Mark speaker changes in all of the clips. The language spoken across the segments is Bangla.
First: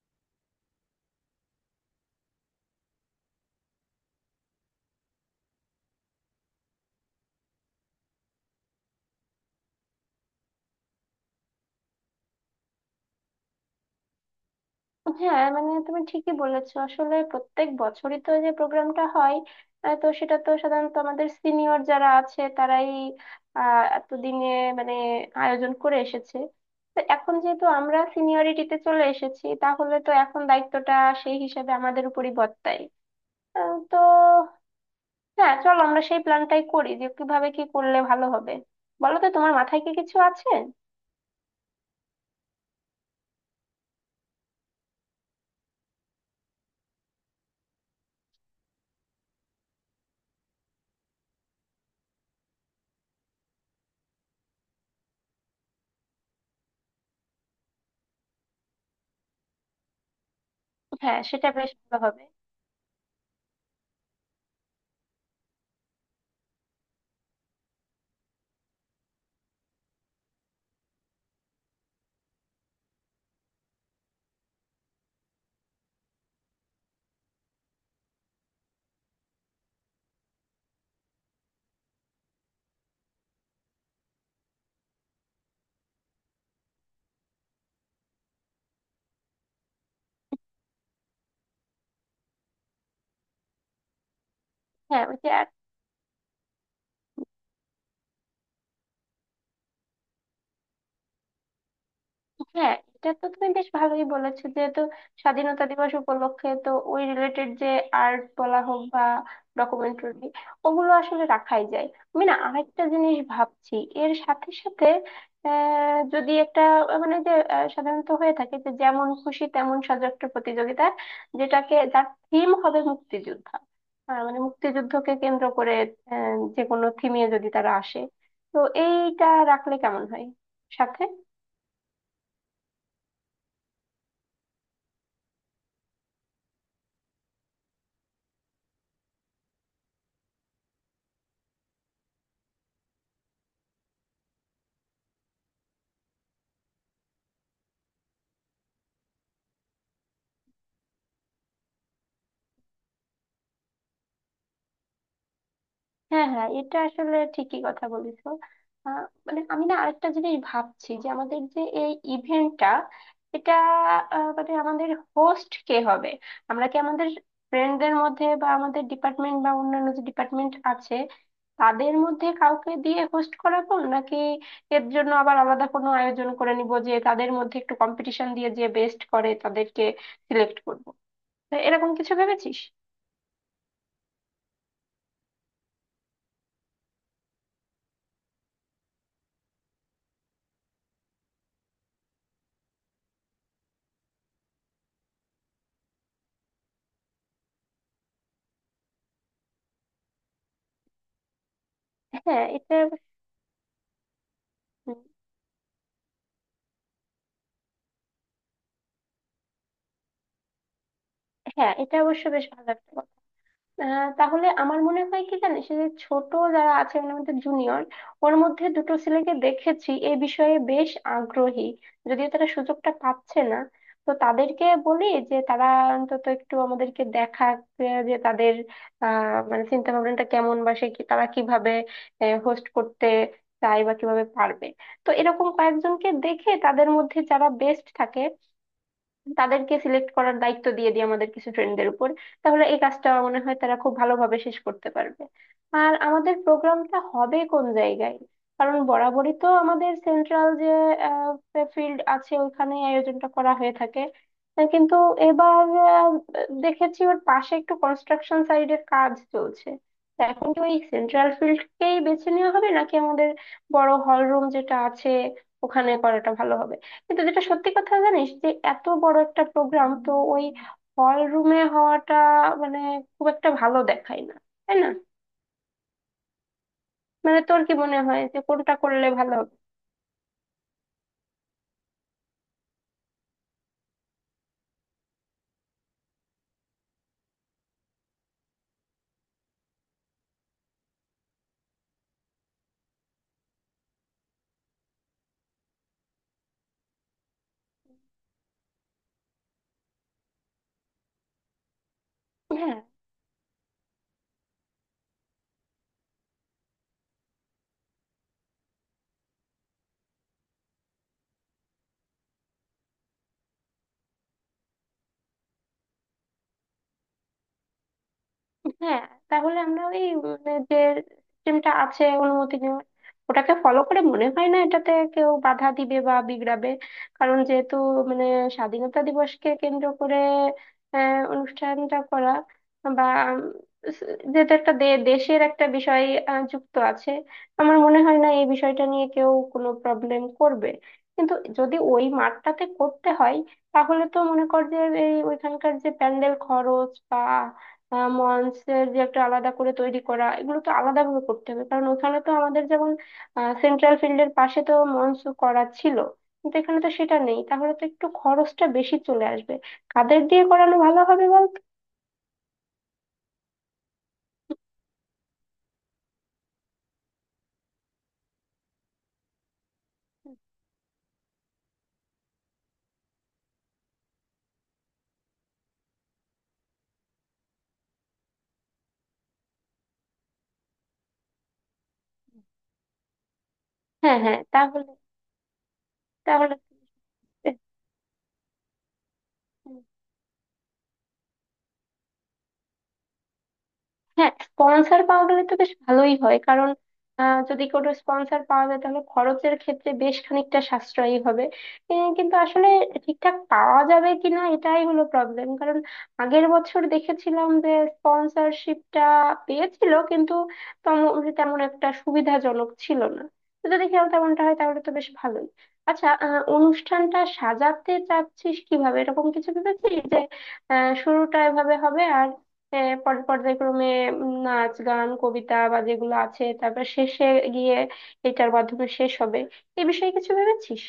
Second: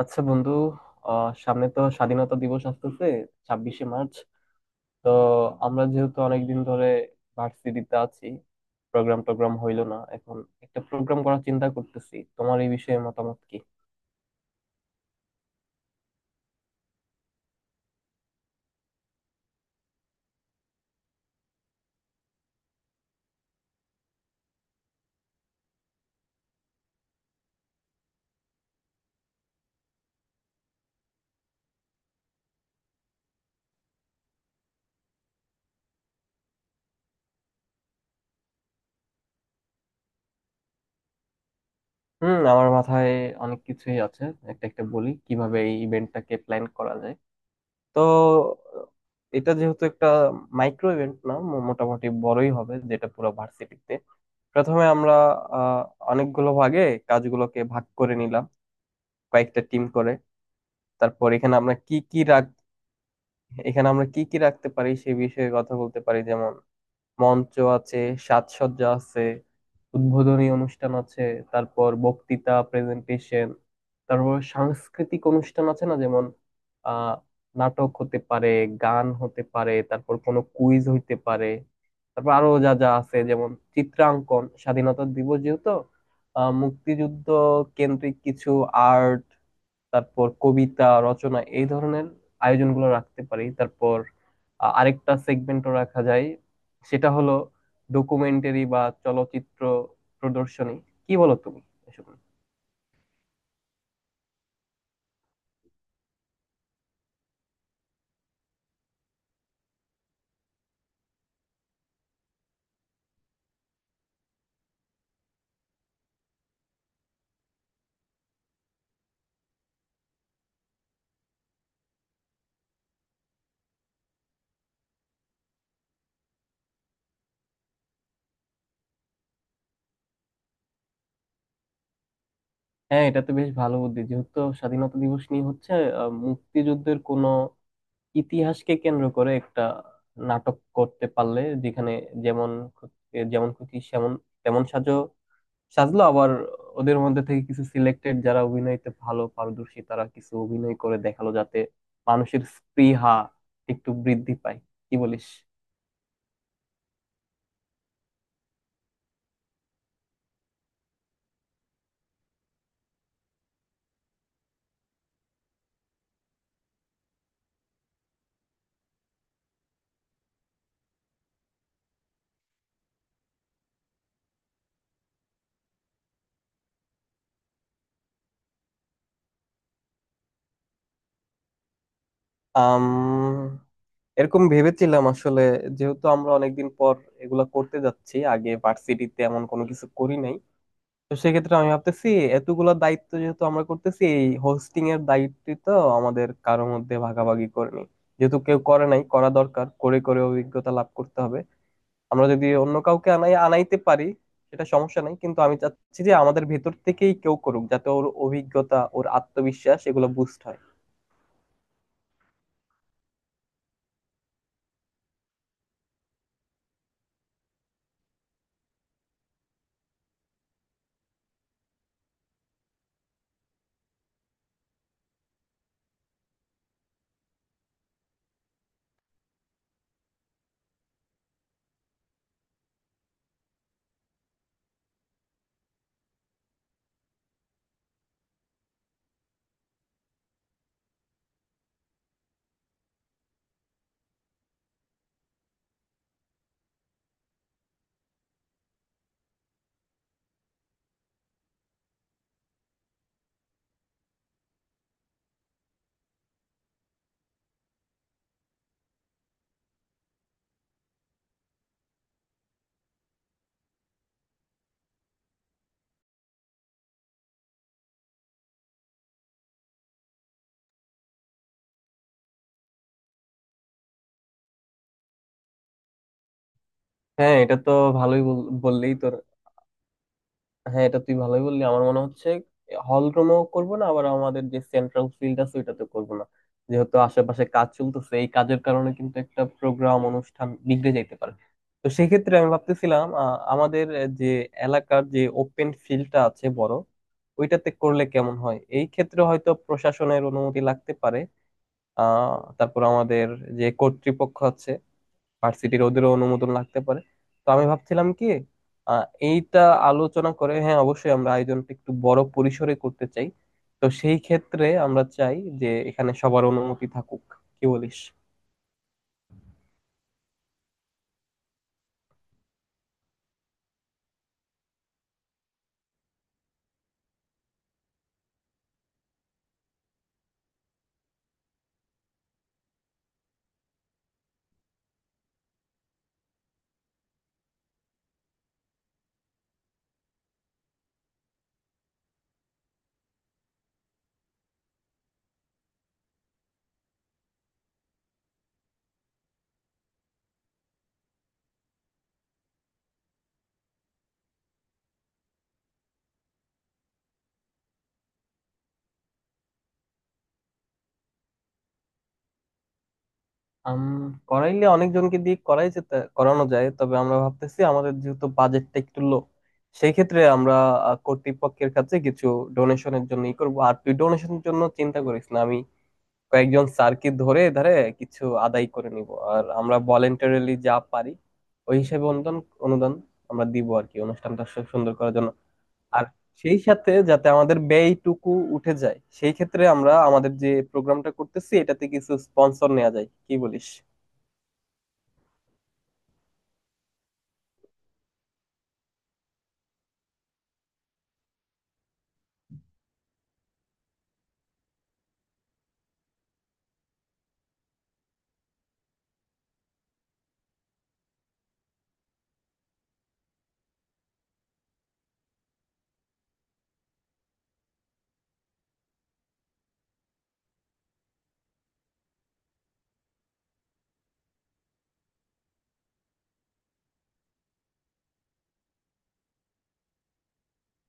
Speaker 1: আচ্ছা বন্ধু। সামনে তো স্বাধীনতা দিবস আসতেছে, 26শে মার্চ। তো আমরা যেহেতু অনেকদিন ধরে ভার্সিটিতে আছি, প্রোগ্রাম টোগ্রাম হইলো না, এখন একটা প্রোগ্রাম করার চিন্তা করতেছি, তোমার এই বিষয়ে মতামত কি?
Speaker 2: হ্যাঁ, মানে তুমি ঠিকই বলেছো। আসলে প্রত্যেক বছরই তো যে প্রোগ্রামটা হয়, তো সেটা তো সাধারণত আমাদের সিনিয়র যারা আছে তারাই এতদিনে মানে আয়োজন করে এসেছে। তো এখন যেহেতু আমরা সিনিয়রিটিতে চলে এসেছি, তাহলে তো এখন দায়িত্বটা সেই হিসাবে আমাদের উপরই বর্তায়। তো হ্যাঁ, চলো আমরা সেই প্ল্যানটাই করি যে কিভাবে কি করলে ভালো হবে। বলো তো, তোমার মাথায় কি কিছু আছে?
Speaker 1: হুম, আমার মাথায় অনেক কিছুই আছে। একটা একটা বলি কিভাবে এই ইভেন্টটাকে প্ল্যান করা যায়। তো এটা যেহেতু একটা মাইক্রো ইভেন্ট না, মোটামুটি বড়ই হবে, যেটা পুরো ভার্সিটিতে। প্রথমে আমরা আহ অনেকগুলো ভাগে কাজগুলোকে ভাগ করে নিলাম, কয়েকটা টিম করে।
Speaker 2: হ্যাঁ,
Speaker 1: তারপর
Speaker 2: সেটা বেশ ভালো হবে।
Speaker 1: এখানে আমরা কি কি রাখতে পারি সে বিষয়ে কথা বলতে পারি, যেমন মঞ্চ আছে, সাজসজ্জা আছে, উদ্বোধনী অনুষ্ঠান আছে, তারপর বক্তৃতা, প্রেজেন্টেশন, তারপর সাংস্কৃতিক অনুষ্ঠান আছে না, যেমন আহ নাটক হতে পারে, গান হতে পারে, তারপর কোনো কুইজ হইতে পারে। তারপর আরো যা যা আছে, যেমন চিত্রাঙ্কন, স্বাধীনতা দিবস যেহেতু, মুক্তিযুদ্ধ কেন্দ্রিক কিছু আর্ট, তারপর কবিতা রচনা, এই ধরনের আয়োজনগুলো রাখতে পারি। তারপর
Speaker 2: হ্যাঁ,
Speaker 1: আরেকটা
Speaker 2: ওই যে।
Speaker 1: সেগমেন্টও রাখা যায়, সেটা হলো ডকুমেন্টারি বা চলচ্চিত্র প্রদর্শনী। কি বলো তুমি এসব নিয়ে?
Speaker 2: হ্যাঁ, এটা তো তুমি বেশ ভালোই বলেছো। যেহেতু স্বাধীনতা দিবস উপলক্ষে, তো ওই রিলেটেড যে আর্ট বলা হোক বা ডকুমেন্টারি, ওগুলো আসলে রাখাই যায়। আমি না আরেকটা জিনিস ভাবছি এর সাথে সাথে, যদি একটা মানে যে সাধারণত হয়ে থাকে যে যেমন খুশি তেমন সাজো, একটা প্রতিযোগিতা, যেটাকে যার থিম হবে মুক্তিযোদ্ধা, মানে মুক্তিযুদ্ধকে কেন্দ্র করে যে কোনো থিমে যদি তারা আসে, তো এইটা রাখলে কেমন হয় সাথে।
Speaker 1: হ্যাঁ, এটা তো বেশ ভালো বুদ্ধি। যেহেতু স্বাধীনতা দিবস নিয়ে হচ্ছে, মুক্তিযুদ্ধের কোনো ইতিহাসকে কেন্দ্র করে একটা নাটক করতে পারলে, যেখানে যেমন খুত- যেমন খুশি সেমন তেমন সাজো সাজলো, আবার ওদের মধ্যে থেকে কিছু সিলেক্টেড যারা অভিনয়তে ভালো পারদর্শী তারা কিছু অভিনয় করে দেখালো, যাতে মানুষের স্পৃহা একটু বৃদ্ধি পায়। কি বলিস?
Speaker 2: হ্যাঁ হ্যাঁ, এটা আসলে ঠিকই কথা বলেছো। আহ, মানে আমি না আরেকটা জিনিস ভাবছি যে আমাদের যে এই ইভেন্টটা, এটা মানে আমাদের হোস্ট কে হবে? আমরা কি আমাদের ফ্রেন্ডদের মধ্যে বা আমাদের ডিপার্টমেন্ট বা অন্যান্য যে ডিপার্টমেন্ট আছে তাদের মধ্যে কাউকে দিয়ে হোস্ট করাবো, নাকি এর জন্য আবার আলাদা কোনো আয়োজন করে নিব যে তাদের মধ্যে একটু কম্পিটিশন দিয়ে যে বেস্ট করে তাদেরকে সিলেক্ট করবো? তো এরকম কিছু ভেবেছিস?
Speaker 1: আম এরকম ভেবেছিলাম আসলে। যেহেতু আমরা অনেকদিন পর এগুলা করতে যাচ্ছি, আগে ভার্সিটিতে এমন কোনো কিছু করি নাই, তো সেক্ষেত্রে আমি ভাবতেছি, এতগুলা দায়িত্ব যেহেতু আমরা করতেছি, এই হোস্টিং এর দায়িত্ব তো আমাদের কারোর মধ্যে ভাগাভাগি করে নিই। যেহেতু কেউ করে নাই, করা দরকার, করে করে অভিজ্ঞতা লাভ করতে হবে। আমরা
Speaker 2: হ্যাঁ,
Speaker 1: যদি অন্য
Speaker 2: এটা।
Speaker 1: কাউকে আনাইতে পারি সেটা
Speaker 2: হুম,
Speaker 1: সমস্যা নাই, কিন্তু আমি চাচ্ছি যে আমাদের ভেতর থেকেই কেউ করুক, যাতে ওর অভিজ্ঞতা, ওর আত্মবিশ্বাস এগুলো বুস্ট হয়।
Speaker 2: হ্যাঁ, এটা অবশ্য বেশ ভালো একটা কথা। তাহলে আমার মনে হয় কি জানিস, এই যে ছোট যারা আছে মানে আমাদের জুনিয়র, ওর মধ্যে দুটো ছেলেকে দেখেছি এ বিষয়ে বেশ আগ্রহী, যদিও তারা সুযোগটা পাচ্ছে না। তো তাদেরকে বলি যে তারা অন্তত একটু আমাদেরকে দেখাক যে তাদের আহ মানে চিন্তা ভাবনাটা কেমন, বা সে কি তারা কিভাবে হোস্ট করতে চায় বা কিভাবে পারবে। তো এরকম কয়েকজনকে দেখে তাদের মধ্যে যারা বেস্ট থাকে তাদেরকে সিলেক্ট করার দায়িত্ব দিয়ে দিই আমাদের কিছু ট্রেনদের উপর। তাহলে এই কাজটা মনে হয় তারা খুব ভালোভাবে শেষ করতে পারবে। আর আমাদের প্রোগ্রামটা হবে কোন জায়গায়? কারণ বরাবরই তো আমাদের সেন্ট্রাল যে ফিল্ড আছে ওখানে আয়োজনটা করা হয়ে থাকে। কিন্তু এবার দেখেছি ওর পাশে একটু কনস্ট্রাকশন সাইডের কাজ চলছে। তা এখন কি ওই সেন্ট্রাল ফিল্ডকেই বেছে নেওয়া হবে, নাকি আমাদের বড় হল রুম যেটা আছে ওখানে করাটা ভালো হবে? কিন্তু যেটা সত্যি কথা জানিস, যে এত বড় একটা প্রোগ্রাম তো ওই হল রুমে হওয়াটা মানে খুব একটা ভালো দেখায় না, তাই না?
Speaker 1: হ্যাঁ,
Speaker 2: মানে
Speaker 1: এটা
Speaker 2: তোর
Speaker 1: তো
Speaker 2: কি মনে
Speaker 1: ভালোই
Speaker 2: হয় যে
Speaker 1: বল-
Speaker 2: কোনটা
Speaker 1: বললেই
Speaker 2: করলে
Speaker 1: তোর
Speaker 2: ভালো হবে?
Speaker 1: হ্যাঁ, এটা তুই ভালোই বললি, আমার মনে হচ্ছে। হল রুমেও করবো না, আবার আমাদের যে সেন্ট্রাল ফিল্ড আছে ওইটাতে করবো না, যেহেতু আশেপাশে কাজ চলতেছে, এই কাজের কারণে কিন্তু একটা প্রোগ্রাম অনুষ্ঠান বিগড়ে যাইতে পারে। তো সেক্ষেত্রে আমি ভাবতেছিলাম, আমাদের যে এলাকার যে ওপেন ফিল্ডটা আছে বড়, ওইটাতে করলে কেমন হয়? এই ক্ষেত্রে হয়তো প্রশাসনের অনুমতি লাগতে পারে, আহ
Speaker 2: হ্যাঁ
Speaker 1: তারপর আমাদের যে কর্তৃপক্ষ আছে ভার্সিটির, ওদেরও অনুমোদন লাগতে পারে। তো আমি ভাবছিলাম কি, আহ, এইটা আলোচনা করে, হ্যাঁ অবশ্যই আমরা আয়োজনটা একটু বড় পরিসরে করতে চাই। তো সেই ক্ষেত্রে আমরা চাই যে এখানে সবার অনুমতি থাকুক। কি বলিস?
Speaker 2: হ্যাঁ, তাহলে আমরা ওই যে সিস্টেমটা আছে অনুমতি নেওয়ার, ওটাকে ফলো করে মনে হয় না এটাতে কেউ বাধা দিবে বা বিগড়াবে। কারণ যেহেতু মানে স্বাধীনতা দিবসকে কেন্দ্র করে অনুষ্ঠানটা করা, বা উম, যেহেতু একটা দেশের একটা বিষয় যুক্ত আছে, আমার মনে হয় না এই বিষয়টা নিয়ে কেউ কোনো প্রবলেম করবে। কিন্তু যদি ওই মাঠটাতে করতে হয়, তাহলে তো মনে কর যে এই ওইখানকার যে প্যান্ডেল খরচ বা মঞ্চের যে একটা আলাদা করে তৈরি করা, এগুলো তো আলাদা ভাবে করতে হবে। কারণ ওখানে তো আমাদের, যেমন সেন্ট্রাল ফিল্ডের পাশে তো মঞ্চ করা ছিল, কিন্তু এখানে তো সেটা নেই, তাহলে তো একটু খরচটা বেশি চলে আসবে। কাদের দিয়ে করানো ভালো হবে বলতো?
Speaker 1: আম, করাইলে অনেকজনকে দিয়ে করাই যেতে করানো যায়, তবে আমরা ভাবতেছি আমাদের যেহেতু বাজেটটা একটু লো, সেই ক্ষেত্রে আমরা কর্তৃপক্ষের কাছে কিছু ডোনেশনের জন্য ই করবো। আর তুই ডোনেশনের জন্য চিন্তা করিস না, আমি কয়েকজন স্যারকে ধরে ধরে কিছু আদায় করে নিব। আর আমরা ভলেন্টারিলি যা পারি, ওই হিসেবে অনুদান অনুদান আমরা দিব আর কি,
Speaker 2: হ্যাঁ হ্যাঁ,
Speaker 1: অনুষ্ঠানটা
Speaker 2: তাহলে।
Speaker 1: সুন্দর করার জন্য। আর
Speaker 2: তাহলে।
Speaker 1: সেই সাথে যাতে আমাদের ব্যয়টুকু উঠে যায়, সেই ক্ষেত্রে আমরা আমাদের যে প্রোগ্রামটা করতেছি এটাতে কিছু স্পন্সর নেওয়া যায়। কি বলিস?
Speaker 2: হ্যাঁ, স্পন্সর পাওয়া গেলে তো বেশ ভালোই হয়। কারণ যদি কোনো স্পন্সর পাওয়া যায় তাহলে খরচের ক্ষেত্রে বেশ খানিকটা সাশ্রয়ী হবে। কিন্তু আসলে ঠিকঠাক পাওয়া যাবে কিনা এটাই হলো প্রবলেম। কারণ আগের বছর দেখেছিলাম যে স্পন্সরশিপটা পেয়েছিল, কিন্তু তেমন তেমন একটা সুবিধাজনক ছিল না। তো যদি খেয়াল তেমনটা হয় তাহলে তো বেশ ভালোই। আচ্ছা, অনুষ্ঠানটা সাজাতে চাচ্ছিস কিভাবে? এরকম কিছু ভেবেছিস যে শুরুটা এভাবে হবে আর পর্যায়ক্রমে নাচ গান কবিতা বা যেগুলো আছে, তারপর শেষে গিয়ে এটার মাধ্যমে শেষ হবে? এই বিষয়ে কিছু ভেবেছিস?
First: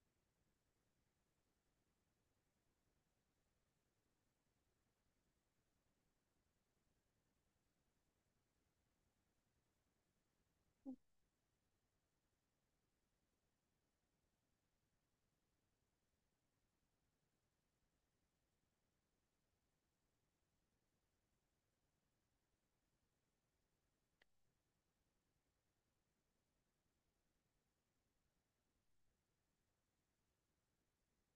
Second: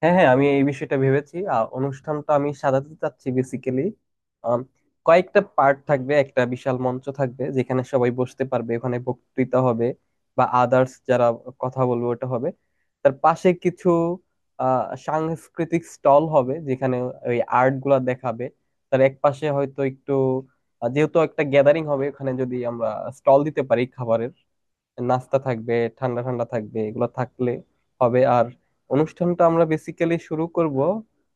Speaker 1: হ্যাঁ, হ্যাঁ, আমি এই বিষয়টা ভেবেছি। আর অনুষ্ঠানটা আমি সাজাতে চাচ্ছি বেসিক্যালি কয়েকটা পার্ট থাকবে, একটা বিশাল মঞ্চ থাকবে যেখানে সবাই বসতে পারবে, ওখানে বক্তৃতা হবে বা আদার্স যারা কথা বলবে ওটা হবে। তার পাশে কিছু সাংস্কৃতিক স্টল হবে, যেখানে ওই আর্ট গুলা দেখাবে। তার এক পাশে হয়তো একটু, যেহেতু একটা গ্যাদারিং হবে ওখানে যদি আমরা স্টল দিতে পারি খাবারের, নাস্তা থাকবে, ঠান্ডা ঠান্ডা থাকবে, এগুলো থাকলে হবে। আর অনুষ্ঠানটা আমরা বেসিক্যালি শুরু করব,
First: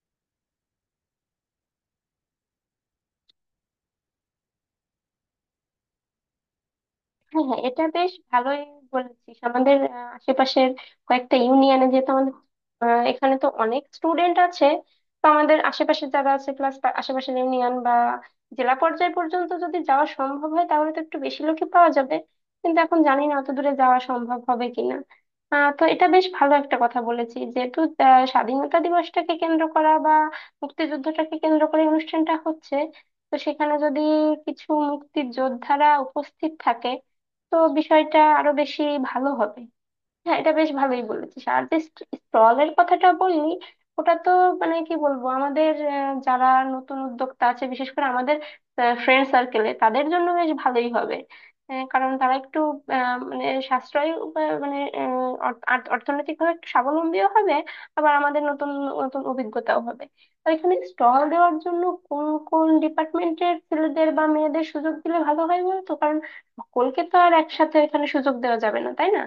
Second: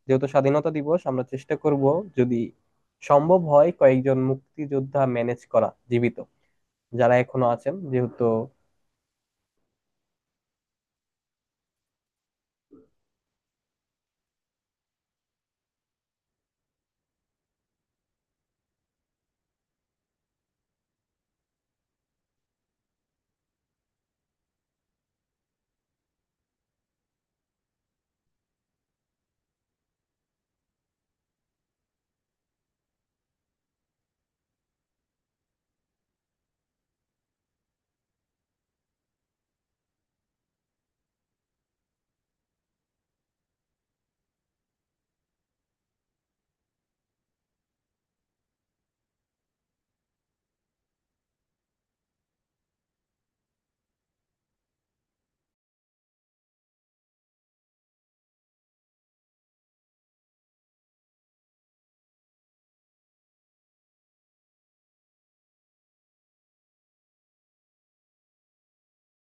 Speaker 1: যেহেতু স্বাধীনতা দিবস, আমরা চেষ্টা করব যদি সম্ভব হয় কয়েকজন মুক্তিযোদ্ধা ম্যানেজ করা, জীবিত যারা
Speaker 2: হ্যাঁ
Speaker 1: এখনো
Speaker 2: হ্যাঁ,
Speaker 1: আছেন
Speaker 2: এটা বেশ
Speaker 1: যেহেতু।
Speaker 2: ভালোই বলেছিস। আমাদের আশেপাশের কয়েকটা ইউনিয়নে যেহেতু আমাদের এখানে তো অনেক স্টুডেন্ট আছে, তো আমাদের আশেপাশে যারা আছে, প্লাস আশেপাশের ইউনিয়ন বা জেলা পর্যায় পর্যন্ত যদি যাওয়া সম্ভব হয় তাহলে তো একটু বেশি লোকই পাওয়া যাবে। কিন্তু এখন জানি না অত দূরে যাওয়া সম্ভব হবে কিনা। তো এটা বেশ ভালো একটা কথা বলেছি। যেহেতু স্বাধীনতা দিবসটাকে কেন্দ্র করা বা মুক্তিযুদ্ধটাকে কেন্দ্র করে অনুষ্ঠানটা হচ্ছে, তো সেখানে যদি কিছু মুক্তির যোদ্ধারা উপস্থিত থাকে তো বিষয়টা আরো বেশি ভালো হবে। হ্যাঁ, এটা বেশ ভালোই বলেছিস। আর যে স্টলের কথাটা বললি, ওটা তো মানে কি বলবো, আমাদের যারা নতুন উদ্যোক্তা আছে বিশেষ করে আমাদের ফ্রেন্ড সার্কেলে, তাদের জন্য বেশ ভালোই হবে। কারণ তারা একটু মানে সাশ্রয় উপায়, মানে অর্থনৈতিকভাবে একটু স্বাবলম্বীও হবে। আবার আমাদের নতুন নতুন অভিজ্ঞতাও হবে। তো এখানে স্টল দেওয়ার জন্য কোন কোন ডিপার্টমেন্টের ছেলেদের বা মেয়েদের সুযোগ দিলে ভালো হয় বলতো? কারণ সকলকে তো আর একসাথে এখানে সুযোগ দেওয়া যাবে না, তাই না?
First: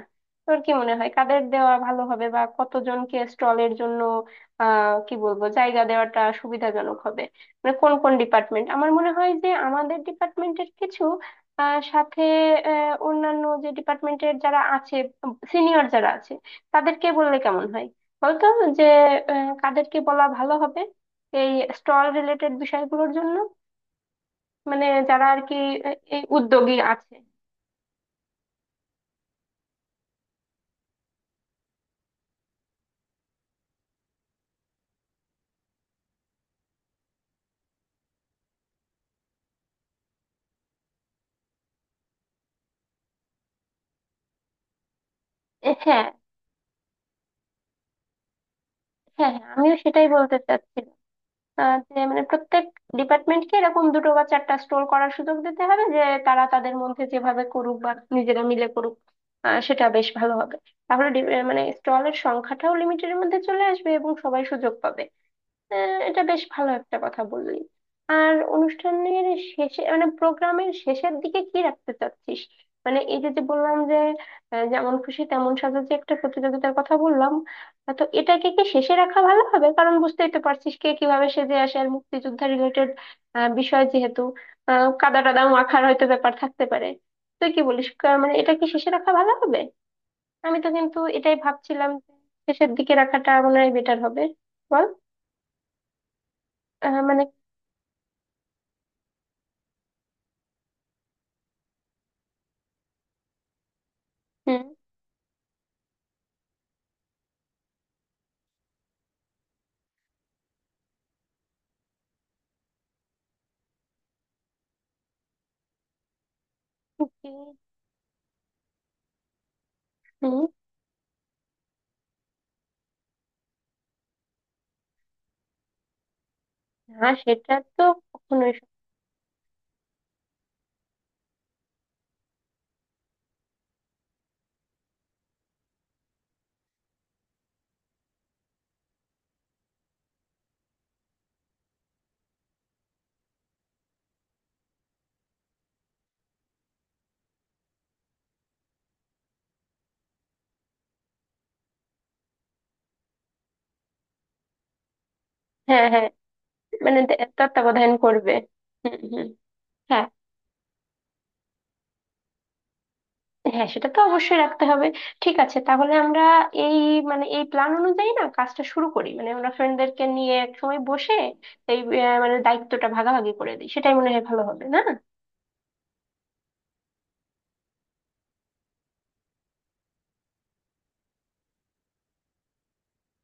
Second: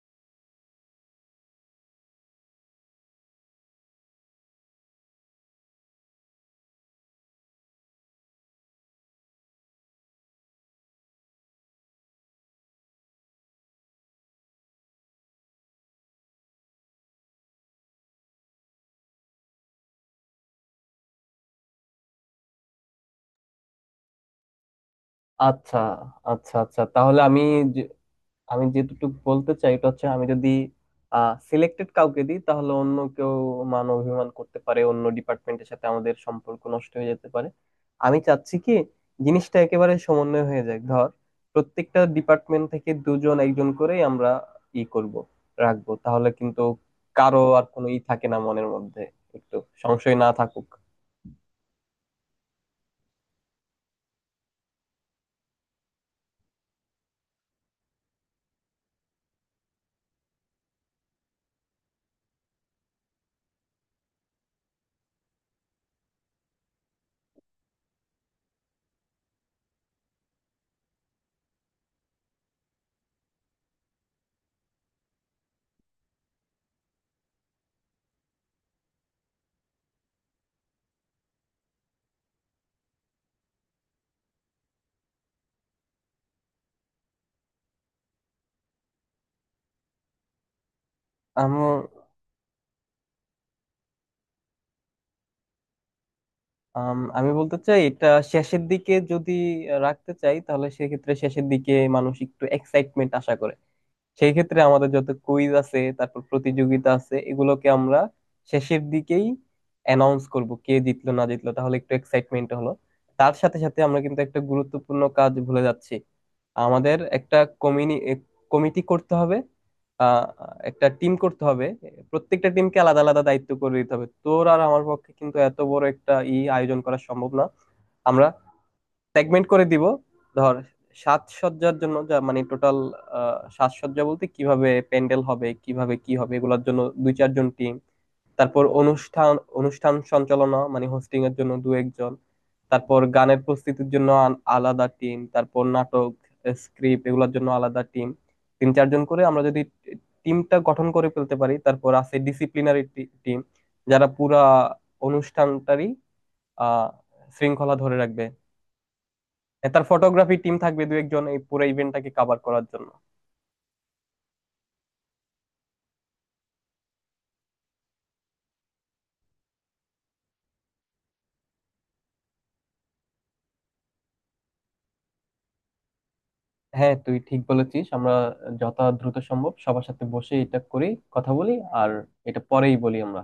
Speaker 2: তোর কি মনে হয় কাদের দেওয়া ভালো হবে বা কতজনকে স্টলের জন্য কি বলবো, জায়গা দেওয়াটা সুবিধাজনক হবে? মানে কোন কোন ডিপার্টমেন্ট? আমার মনে হয় যে আমাদের ডিপার্টমেন্টের কিছু, সাথে অন্যান্য যে ডিপার্টমেন্টের যারা আছে, সিনিয়র যারা আছে, তাদেরকে বললে কেমন হয়? বলতো যে কাদেরকে বলা ভালো হবে এই স্টল রিলেটেড বিষয়গুলোর জন্য, মানে যারা আর কি
Speaker 1: আচ্ছা,
Speaker 2: এই
Speaker 1: আচ্ছা,
Speaker 2: উদ্যোগী
Speaker 1: আচ্ছা।
Speaker 2: আছে।
Speaker 1: তাহলে যে- আমি যেটুকু বলতে চাই এটা হচ্ছে, আমি যদি সিলেক্টেড কাউকে দিই তাহলে অন্য কেউ মান অভিমান করতে পারে, অন্য ডিপার্টমেন্টের সাথে আমাদের সম্পর্ক নষ্ট হয়ে যেতে পারে। আমি চাচ্ছি কি, জিনিসটা একেবারে সমন্বয় হয়ে যায়। ধর প্রত্যেকটা ডিপার্টমেন্ট থেকে দুজন একজন করেই আমরা ই করব,
Speaker 2: এ,
Speaker 1: রাখবো,
Speaker 2: হ্যাঁ।
Speaker 1: তাহলে কিন্তু কারো আর কোনো ই থাকে না মনের মধ্যে,
Speaker 2: হ্যাঁ হ্যাঁ,
Speaker 1: একটু
Speaker 2: আমিও সেটাই
Speaker 1: সংশয় না
Speaker 2: বলতে
Speaker 1: থাকুক।
Speaker 2: চাচ্ছি। যে মানে প্রত্যেক ডিপার্টমেন্টকে এরকম দুটো বা চারটা স্টোর করার সুযোগ দিতে হবে, যে তারা তাদের মধ্যে যেভাবে করুক বা নিজেরা মিলে করুক, সেটা বেশ ভালো হবে। তাহলে মানে স্টলের সংখ্যাটাও লিমিটের মধ্যে চলে আসবে এবং সবাই সুযোগ পাবে। আহ, এটা বেশ ভালো একটা কথা বললি। আর অনুষ্ঠানের শেষে মানে প্রোগ্রামের শেষের দিকে কি রাখতে চাচ্ছিস? মানে এই যে যে বললাম যে যেমন খুশি তেমন সাজো যে একটা প্রতিযোগিতার কথা বললাম, তো এটাকে কি শেষে রাখা ভালো হবে? কারণ বুঝতেই তো পারছিস কে কিভাবে সেজে আসে। আর মুক্তিযোদ্ধা রিলেটেড বিষয় যেহেতু, কাদা টাদা মাখার হয়তো ব্যাপার থাকতে পারে। তুই কি বলিস, মানে এটা কি শেষে রাখা ভালো হবে? আমি তো কিন্তু এটাই
Speaker 1: আমার
Speaker 2: ভাবছিলাম যে শেষের দিকে রাখাটা মনে হয় বেটার হবে। বল। মানে
Speaker 1: আমি বলতে চাই এটা, শেষের দিকে যদি রাখতে চাই তাহলে সেক্ষেত্রে শেষের দিকে মানুষ একটু এক্সাইটমেন্ট আশা করে। সেই ক্ষেত্রে
Speaker 2: হুম
Speaker 1: আমাদের যত কুইজ আছে, তারপর প্রতিযোগিতা আছে, এগুলোকে আমরা শেষের দিকেই অ্যানাউন্স করব, কে জিতলো না জিতলো, তাহলে একটু এক্সাইটমেন্ট হলো। তার সাথে সাথে আমরা কিন্তু একটা গুরুত্বপূর্ণ কাজ ভুলে যাচ্ছি। আমাদের একটা
Speaker 2: হুম,
Speaker 1: কমিটি করতে হবে, আহ
Speaker 2: হুম,
Speaker 1: একটা টিম করতে হবে। প্রত্যেকটা টিমকে আলাদা আলাদা দায়িত্ব করে দিতে হবে। তোর আর আমার পক্ষে কিন্তু এত বড় একটা ই আয়োজন করা
Speaker 2: না
Speaker 1: সম্ভব না,
Speaker 2: সেটা তো
Speaker 1: আমরা
Speaker 2: কখনোই
Speaker 1: সেগমেন্ট করে দিব। ধর সাজসজ্জার জন্য, যা মানে টোটাল সাজসজ্জা বলতে কিভাবে প্যান্ডেল হবে, কিভাবে কি হবে, এগুলোর জন্য দুই চারজন টিম। তারপর অনুষ্ঠান অনুষ্ঠান সঞ্চালনা মানে হোস্টিং এর জন্য দু একজন। তারপর গানের প্রস্তুতির জন্য আলাদা টিম, তারপর নাটক স্ক্রিপ্ট এগুলোর জন্য আলাদা টিম, তিন চারজন করে আমরা যদি টিমটা গঠন করে ফেলতে পারি। তারপর আছে ডিসিপ্লিনারি টিম, যারা পুরা
Speaker 2: হ্যাঁ
Speaker 1: অনুষ্ঠানটারই
Speaker 2: হ্যাঁ,
Speaker 1: আহ
Speaker 2: মানে
Speaker 1: শৃঙ্খলা
Speaker 2: তত্ত্বাবধান
Speaker 1: ধরে রাখবে।
Speaker 2: করবে। হুম হুম।
Speaker 1: হ্যাঁ, তার
Speaker 2: হ্যাঁ
Speaker 1: ফটোগ্রাফি টিম থাকবে দু একজন এই পুরো ইভেন্টটাকে কভার করার জন্য।
Speaker 2: হ্যাঁ, সেটা তো অবশ্যই রাখতে হবে। ঠিক আছে, তাহলে আমরা এই মানে এই প্ল্যান অনুযায়ী না কাজটা শুরু করি, মানে আমরা ফ্রেন্ডদেরকে নিয়ে এক সময় বসে এই মানে দায়িত্বটা ভাগাভাগি করে দিই, সেটাই মনে হয় ভালো হবে না?
Speaker 1: হ্যাঁ তুই ঠিক বলেছিস, আমরা যত দ্রুত সম্ভব সবার সাথে বসে এটা করি, কথা বলি। আর এটা পরেই বলি আমরা।